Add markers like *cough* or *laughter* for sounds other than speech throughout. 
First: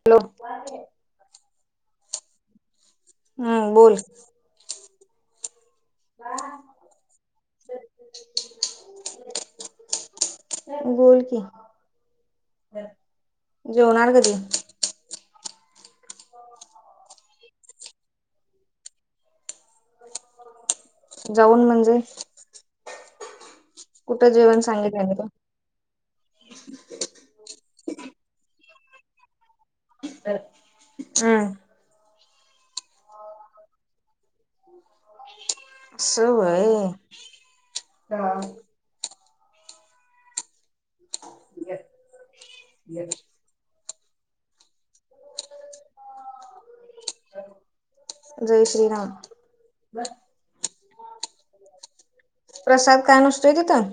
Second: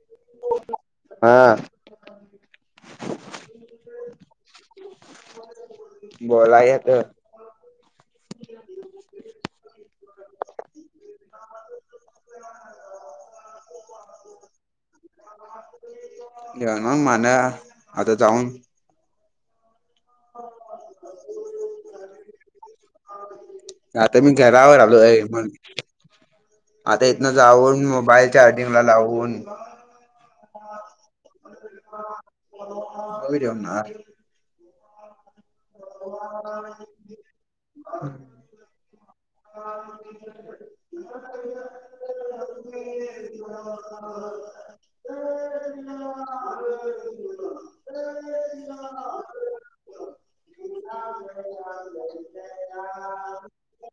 Hello हा हम्म बोल बोलाय तर बोल की जेवणार कधी? *unintelligible* देवनार मानं, आता जाऊन. जाऊन म्हणजे? आता कुठं मी जेवण घरावर आलो सांगितलं मी आहे तुला? म्हण आता इथनं जाऊन मोबाईल चार्जिंग ला लावून हम्म मग जेवनार असं व्हय, हम्म ये ये ह ह ह जय श्रीराम प्रसाद काय नसतोय तिथं?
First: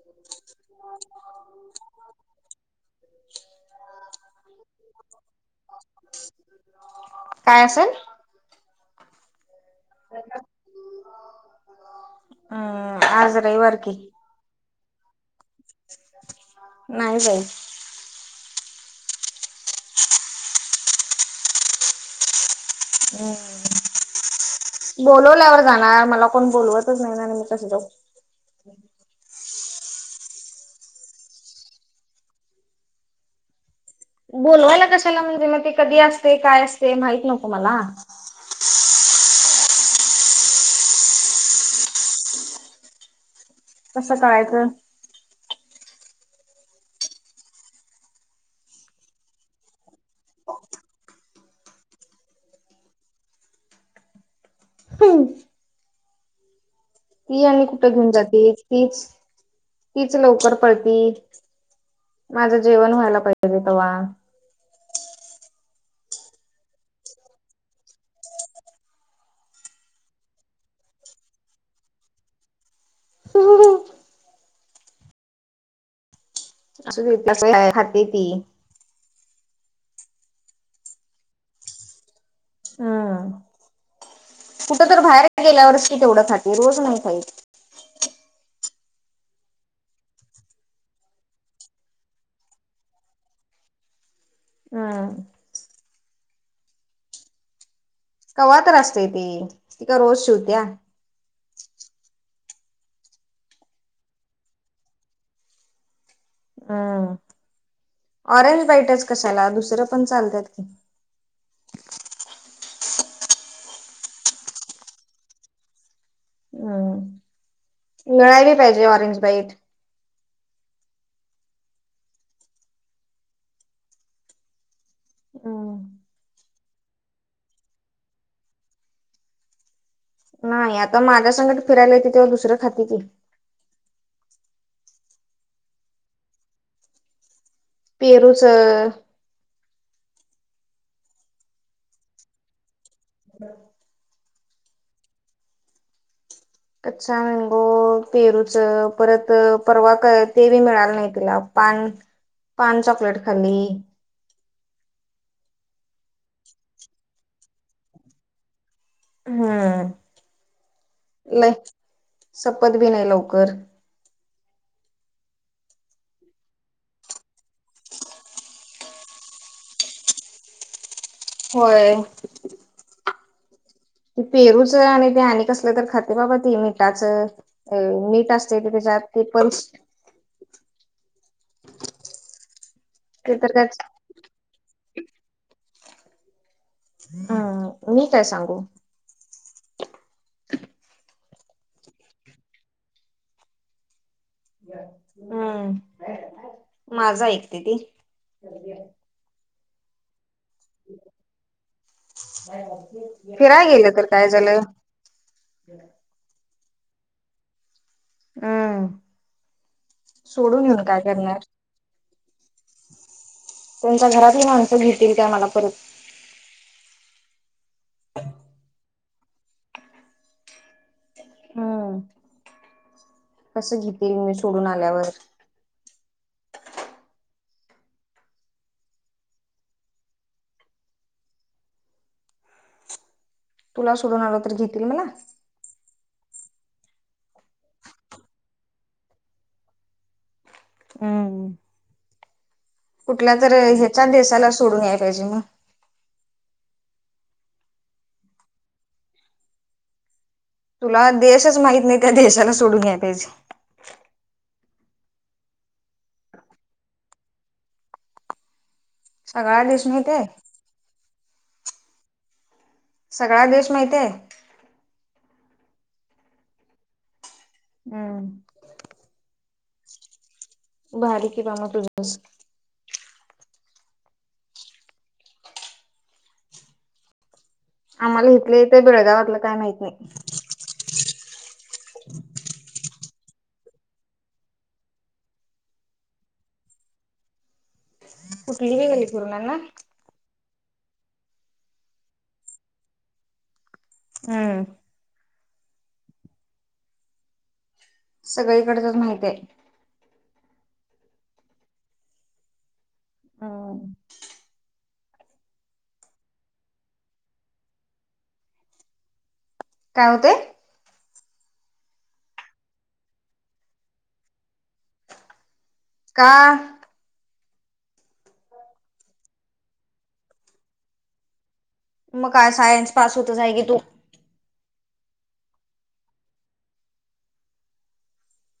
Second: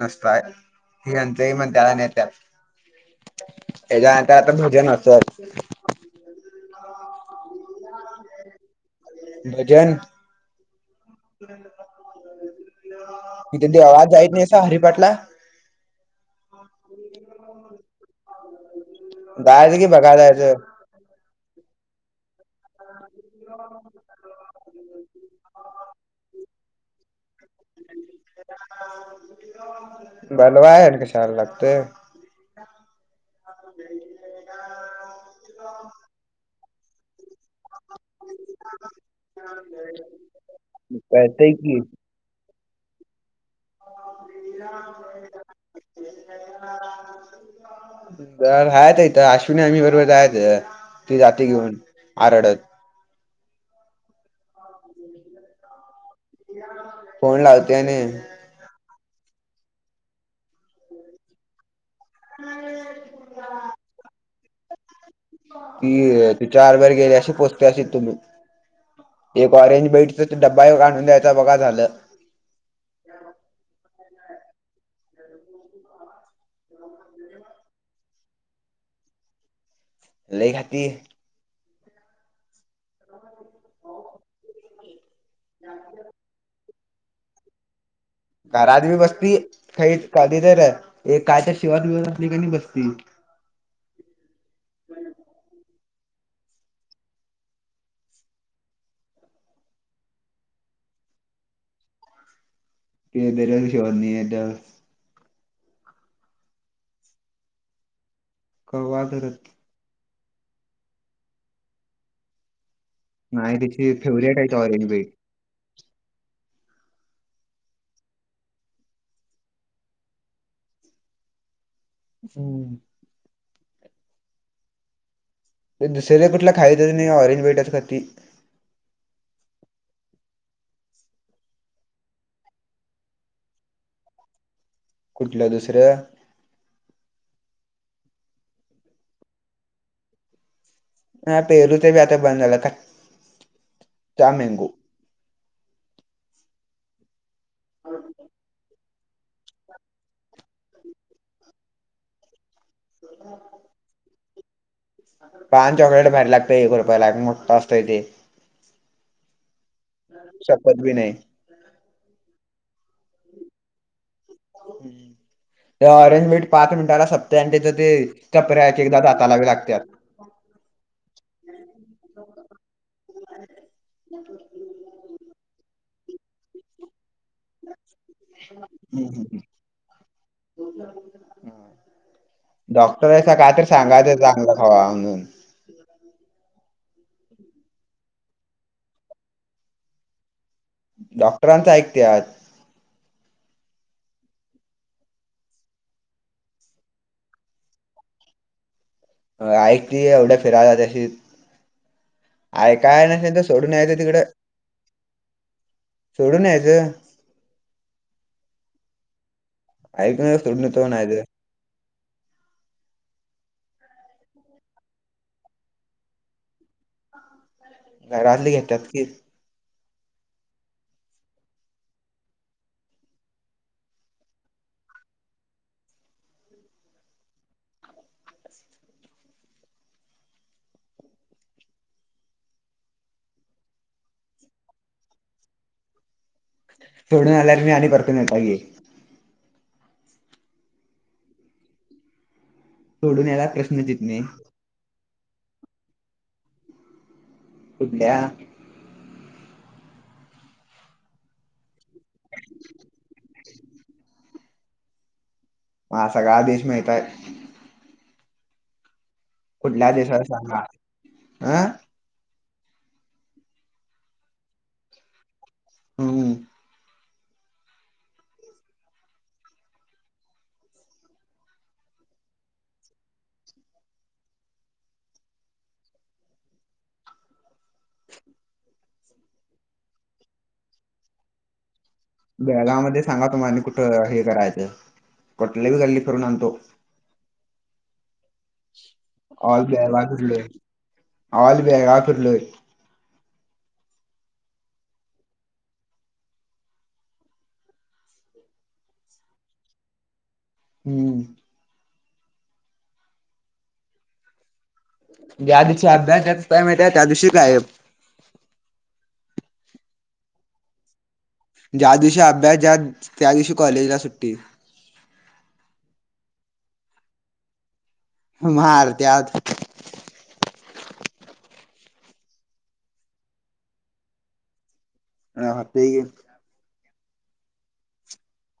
नसताय हे हेंचही मणत्यात आणि नेतात त्याच्या आता आता भजन असल. काय असेल? भजन हा इथे देवळात जात नाहीसा हरिपाटला? नाही जाईत. जायचं की बघाय जाण्याचं. *inaudible* बोलवल्यावर जाणार मला कोण बोलवतच नाही मी कसे जाऊ! बनवाय आणि कशाला लागतंय. *unintelligible* बोलवायला कशाला म्हणजे मग ते कधी असतय काय असतय माहित नको मला? कळतंय कि कसं कळायच! *unintelligible* अ राहायचं इथं अश्विनी वाहिनी बर जायचं ती जाते कि घेऊनहा रडत. *inaudible* ती आणि कुठे घेऊन जाते तीच तीच लवकर पळती. माझं जेवण व्हायला पाहिजे त वा. ती ती चार वेर गेली अशी पोहोचते अशी तुम्ही एक ऑरेंज बेईटच ड्बा काढून द्यायचा बघा झालं. असुदे खाते ती लइ खाती हा कुठ तर बाहेर गेल्यावरच कि तेवढं खाते रोज नाही खाइत घरात बी बसती काही कधी तर एक कायतर शिवत बिवत का नाही बसती. हा कव्हा तर असतय ते दरोज शिवत्या. ते वेगळा विषय *inaudible* हं ऑरेंज कवा वाईटच तर कशाला दुसरं पण चालत्यात कि, नाही तिची फेवरेट आहे त ऑरेंज बे हं मिळायली पाहिजे ऑरेंज बाईट. हम्म हं ते दुसरे कुठला खायच नाही ऑरंजेटच खाती. नाही आता माझ्या संगट फिरायला येत तेव्हा दुसऱ्या खाती कि. कुठल दुसरं? पेरूच, हा पेहरूच बी आता बंद झालं *unintelligible* ट्या मँगो कच्छा मँगो पेरूच परत परवा क ते बी मिळाल नाही तिला पान पान चॉकलेट खाली. पान चॉकलेट भारी लागतेय एक रुपयाला मोठा असतय ते. हं सपत बी नाही लय संपत बी नाही लवकर. हम्म ते ऑरेंज मिट पाच मिनटाला संपतय आणि तिथं ते चपऱ्या एक एकदा दाताला बी लागत्यात. होय की पेरूचं आणि ते आणि कसलं तर खाते बाबा ती मिठाचं, अ मीठ असतय कि त्याच्यात हम्म, हम्म, ते हम्म. पण डॉक्टर आहेसा काय तर सांग तिला चांगल ह खावा म्हणून, हं मी काय सांगू? *unintelligible* डॉक्टरांच ऐकत्यात. हं माझं ऐकते ती! ऐकली एवढ्या फिराला त्याशी आय काय नसेल तर फिराय सोडून गेलं येत तर तिकडं काय झालं सोडून यायचं. हं. ऐकून सोडून येतो येेऊन काय म्हणायचं करणार? त्यांच्या घरातली माणसं घेतील काय मला परत. घरातले घेेतात की. हम्म. कसं घेतील? मी सोडून आल्यावर. तुला सोडून आलो. तर घेतील मला. सोडून आल्यावर मी आणि परतून येताव की. हम्म. सोडून कुठल्या यायला तर प्रश्नच येत ह्याच्या नाही देशाला सोडून याय पाहिजे मग. कुठल्या. तुला देशच माहित नाही. त्या देशाला सोडून यायला पाहिजे. *unintelligible* मा सगळा देश माहित आहे. सगळा देश कुठल्या माहित देशला आहे सांगा. अं. सगळा देश माहितेय. हम्म हम्म. भारी कि बा म तुझस. आम्हाला इथलं इथ. बेळगावातलं काय माहित नाही. ह *unintelligible* बेळगावमध्ये सांगा तुम्हा कुठं हे करायचं. कुठली बी गल्ली फिरुन आणतो. कुठली. बी गली फिरणार ना ऑल बेळगाव फिरलोय. ऑल बळगाव फिरलोय. हम्म. सगळीकडचच माहितेय. हम्म. ह. ज्या दिवशी अभ्यास द्यायचा टईमेत. त्या दिवशी गायब. काय होतय. ज्या दिवशी अभ्यास. ज्या त्या दिवशी कॉलेजला सुट्टी. का? मार त्यात. मग काय. सायन्स पास होतच हाय की तू. राहतय की.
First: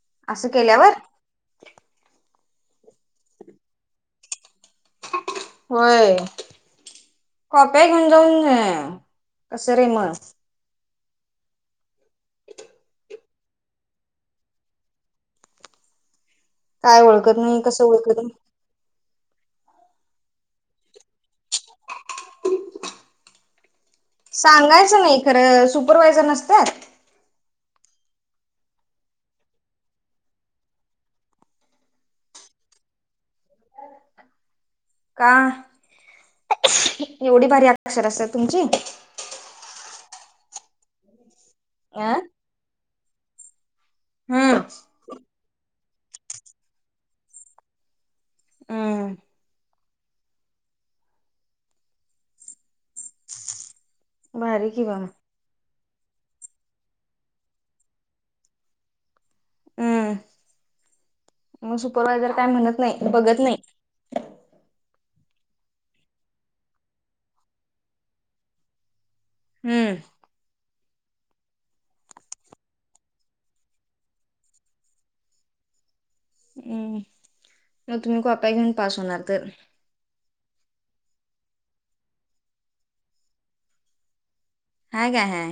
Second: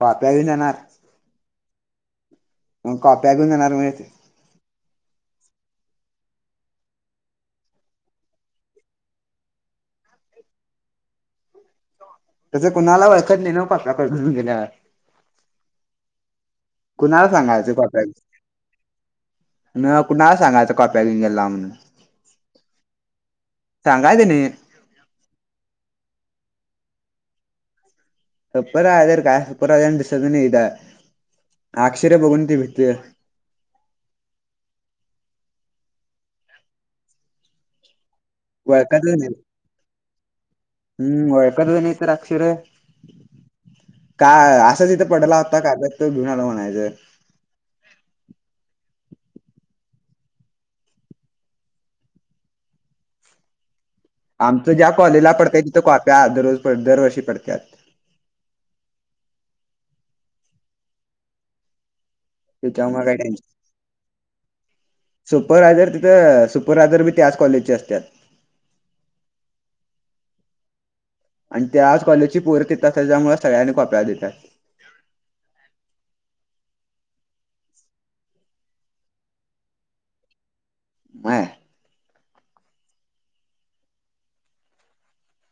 कॉप्या मी असं णेणार. केल्यावर मग कॉप्या घिउन जाणार म. होय. कॉप्या घेऊन जाऊन. कस रे म. तस कुणाला ळखत नाही ना. कॉप्याकाकडून गेल्या. काय कुणाला ओळखत नाही सांगायच कसं कॉप्या घेऊन ओळखत नाही मग कुणाला सांगायच कॉप्या घेउन गेला म्हणून. सांगायचं नाही सांगायचं नाही खरं. सुपरवा्हायझर नसत्यात. सुपरवायझर काय. सुपरवायझर दिसत बीनाही इड. आक्षर बघून ती भेटते. का? एवढी भारी आ क्षर असत्यात तुमची. ओळखतच नाही. हम्म. ओळखत नाही तर अक्षर. का. हम्म असंच इथं पडला होता कागद. तो घेऊन आलो म्हणायचं. हम्म् हम्म. भारी आमचं कि ज्या बा मग कॉलेजला पडतय. तिथं कॉप्या दररोज दरवर्षी पडतात. हम्म. म सुपरवाझर तथ्हा काय टेन्शन *unintelligible* सुपररायझर तिथं सुपररायझर बी त्याच कॉलेजचे असत्यात. हम्म. आणि त्याच कॉलेजची पोरं तिथं असत्यात त्याच्यामुळ सगळ्यांसनी कॉप्या देतात. हं. मग तुम्ही कॉप्या घेऊन पास होणार तर. नाय. ह काय ह.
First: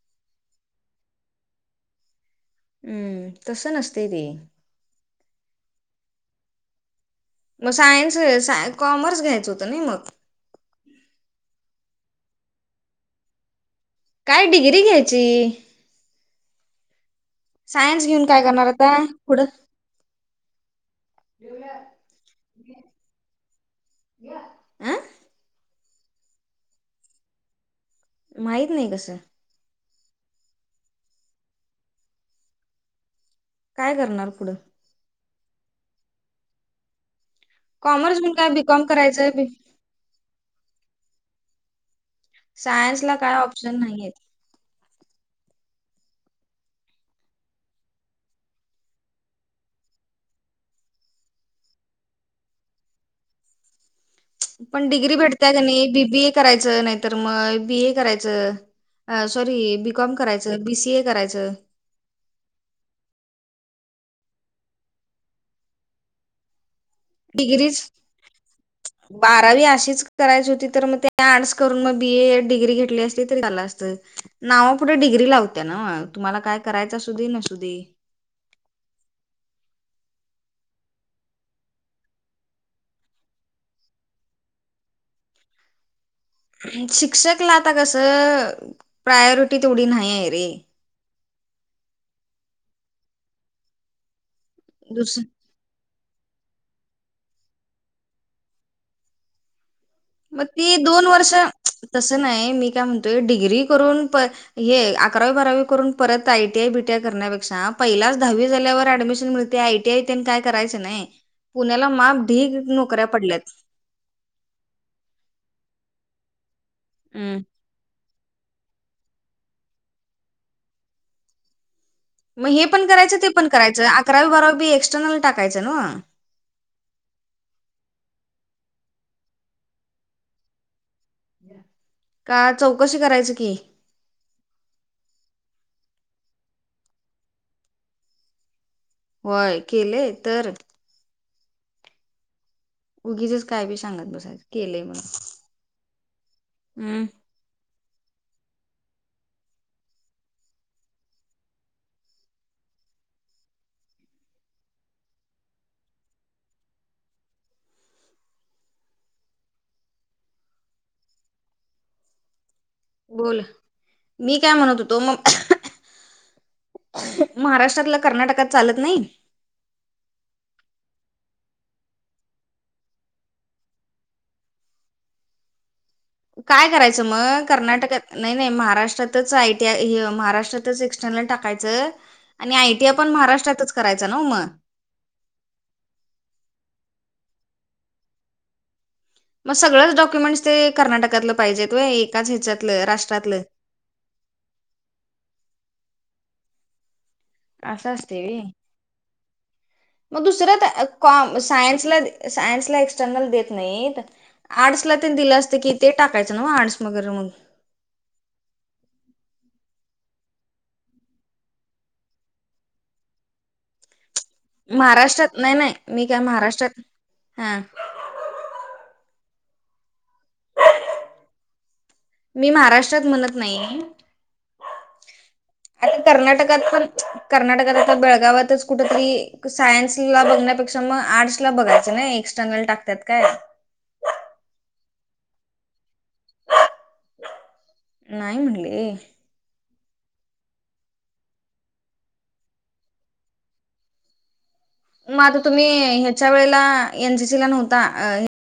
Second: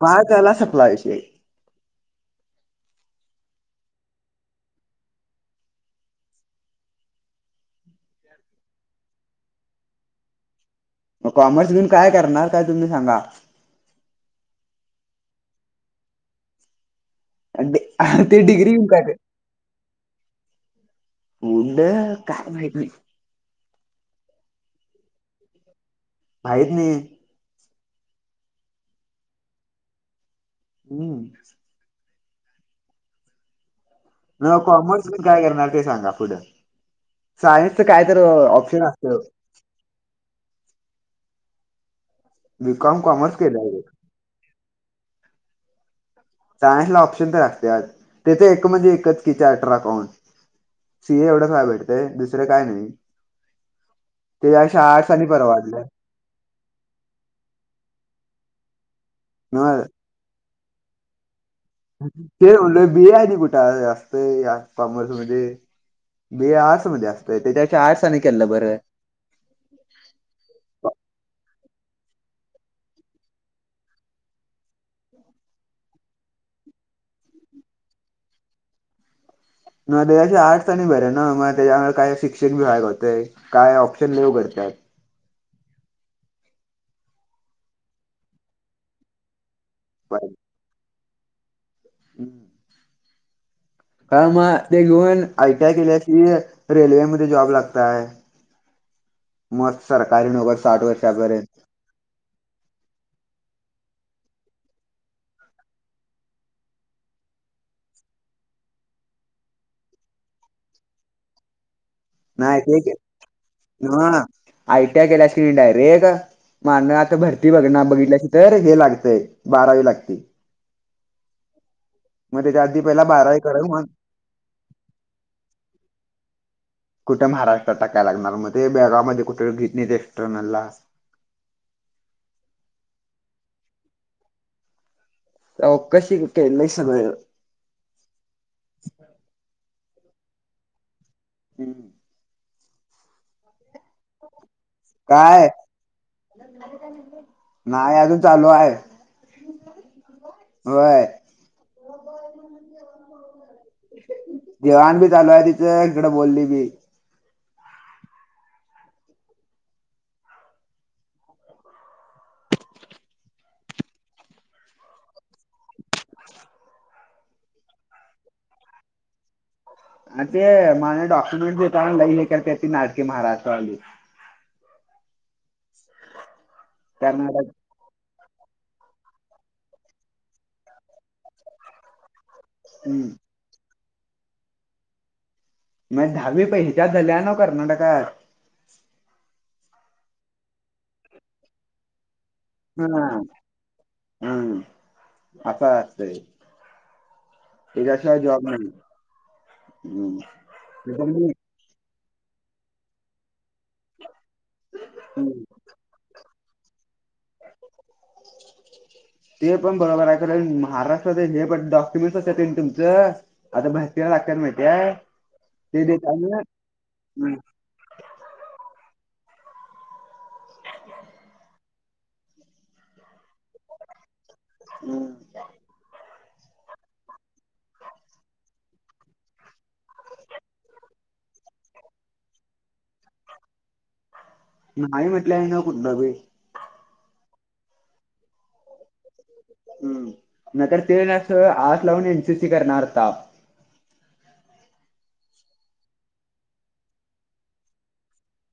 पास झाला सपला विषय. हम्म. तसं नसतयं ते. मग सायन्स साय कॉमर्स घ्यायचं होतं नई मग. म कॉमर्स घेऊन काय करणार काय तुम्ही सांगा? काय डिग्री घ्यायची. सायन्स घेऊन ते काय करणार डिग्री येऊन आता काय पुढं *unintelligible* काय माहित नाही. अ *unintelligible* माहित नाही. माहित नाही कसं. हम्म. काय करणार? पुढं म कॉमर्स काय करणार ते सांगा पुुढं? सायन्सच काय कॉमर्स तर घेऊन ऑप्शन बीकॉम असतय ओ. करायचंय बीकॉम सायन्सला काय कॉमर्स केलं ऑप्शन आहे नाहीयेत. सायन्सला ऑप्शन तर असत्यात. तिथं एक म्हणजे एकच की चार्टर अकाउंट. सि ए एवढं व्हाय भेटतेय. दुसरं काय नाही. त्यापेक्षा पण आर्ट्स डिग्री आणि भेटत्या कनी परवडलं बीबीए करायच. नाहीतर मग बी ए करायचं. सॉरी मग बीकॉम करायच. बीसीए करायचं. ते म्हणलं बि ए आणि कुठं असतयं या कॉमर्स मध्ये. बी ए आर्टस मध्ये असतय. त्याच्या डिग्रीच पेक्षा आर्टस आणि केललं बरं. बारावी अशीच करायची होती तर मग, ते आर्ट्स करून मग बी ए डिग्री घेतली असली तरी चालं असत. नावा पुुढे डिग्री लावत्या नव्हं. तुम्हाला काय करायचं असू दे. नसु दे. मग त्याच्यापेक्षा आर्टस आणि बरं नव्हं मग त्याच्यामुळे काय शिक्षकबि व्हाय गावतयं. काय ऑप्शन लय उघडत्यात. शिक्षकला आता कसं प्रायोरिटी तेवढी नाही हाय रे. हम्म. काय मग ते दुस घेऊन आय टी आय केली असतीस - - रेल्वेमध्ये जॉब लागताय. मस्त सरकारी मग नोकर ती साठ दोन वर्ष वर्षापर्यंत. तसं नाही. मी काय म्हणतोय डिग्री करून प हे अकरावी, बारावी करून परत आयटीआय बीटीआय करण्यापेक्षा पहिलाच दहावी झाल्यावर ऍडमिशन मिळ- - ते आयटीआय काय करायचं नाही. पुण्याला माप ढीग माहिती हाय की. नोकऱ्या पडल्यात नव्ह. आय टी आय केल्यासकनी डायरेक मान आता हम्म भरती बघ ना बघितल्याची तर हे लागतय बारावी लागती. मग त्याच्या हे आधी पण पहिला करायचं. ते बारावी पण करेल मग करायचं. अकरावी बारावी बी एक्सटर्नल टाकायचं नव. कुठं महाराष्ट्रात टाकाय लागणार मग ते बेळगाव मध्ये कुठ घेत नाहीत एक्सटर्नलला. का चौकशी करायची की. चौकशि केलंय सगळ. होय. केलेय तर. हम्. उगीचच काय बी सांगत बसायच. केलंय म्हणुन काय हम्. नाही. अजून चालू हाय. व्हय जेवाण बी चालू आहे तिच इकडें बोलली बी बोल मी काय म्हणत होतो मग महाराष्ट्रातलं कर्नाटकात चालत नाही अ ते मला डॉक्युमेंट देताना लई लई हे करतेती नाटके महाराष्ट्रवाली काय करायचं मग कर्नाटक कर्नाटकात नाही नाही महाराष्ट्रातच आयटीआय हे महाराष्ट्रातच एक्स्टर्नल टाकायचं आणि आयटीआय हम्म पण महाराष्ट्रातच करायचा ना मग मायी दहावी पैशच्या झाल्या नव कर्नाटकात मग सगळच डॉक्युमेंट्स ते कर्नाटकातलं पाहिजे व्हय एकाच ह्याच्यात हा हा अस असतय असं असते वी हम्म. मग दुसरॉ ते पण मी ती सायन्सला सायन्सला एक्सटर्नल देत नाहीत आर्टसला ते दिलं हम्म. असतं की ते टाकायचं ना म आणणस वगैरे मग ते पण बरोबर आहे कारण महाराष्ट्रात हे पण डॉक्युमेंट्स असत तुमचं आता भरतीला लागायला माहिती *unintelligible* महाराष्ट्रात नाही नाही ते मी काय देताना महाराष्ट्रात हम्म. हा मी महाराष्ट्रात म्हणत नाही. हम्म आता कर्नाटकात पण कर्नाटकात बेळगावातच कुठ तरी सायन्स ला बघण्यापेक्षा मग आर्टस ला बघायचं ना एक्स्ट्र जंगल टाकतात काय नाही म्हटलं आहे. ना कुठलं भ नाही नाही म्हणले हम् नाहीतर ते असं आर्टला घेऊन एनसीसी करणार होता मग आता तुम्ही ह्याच्या वेळेला एनसीसी ला नव्हता.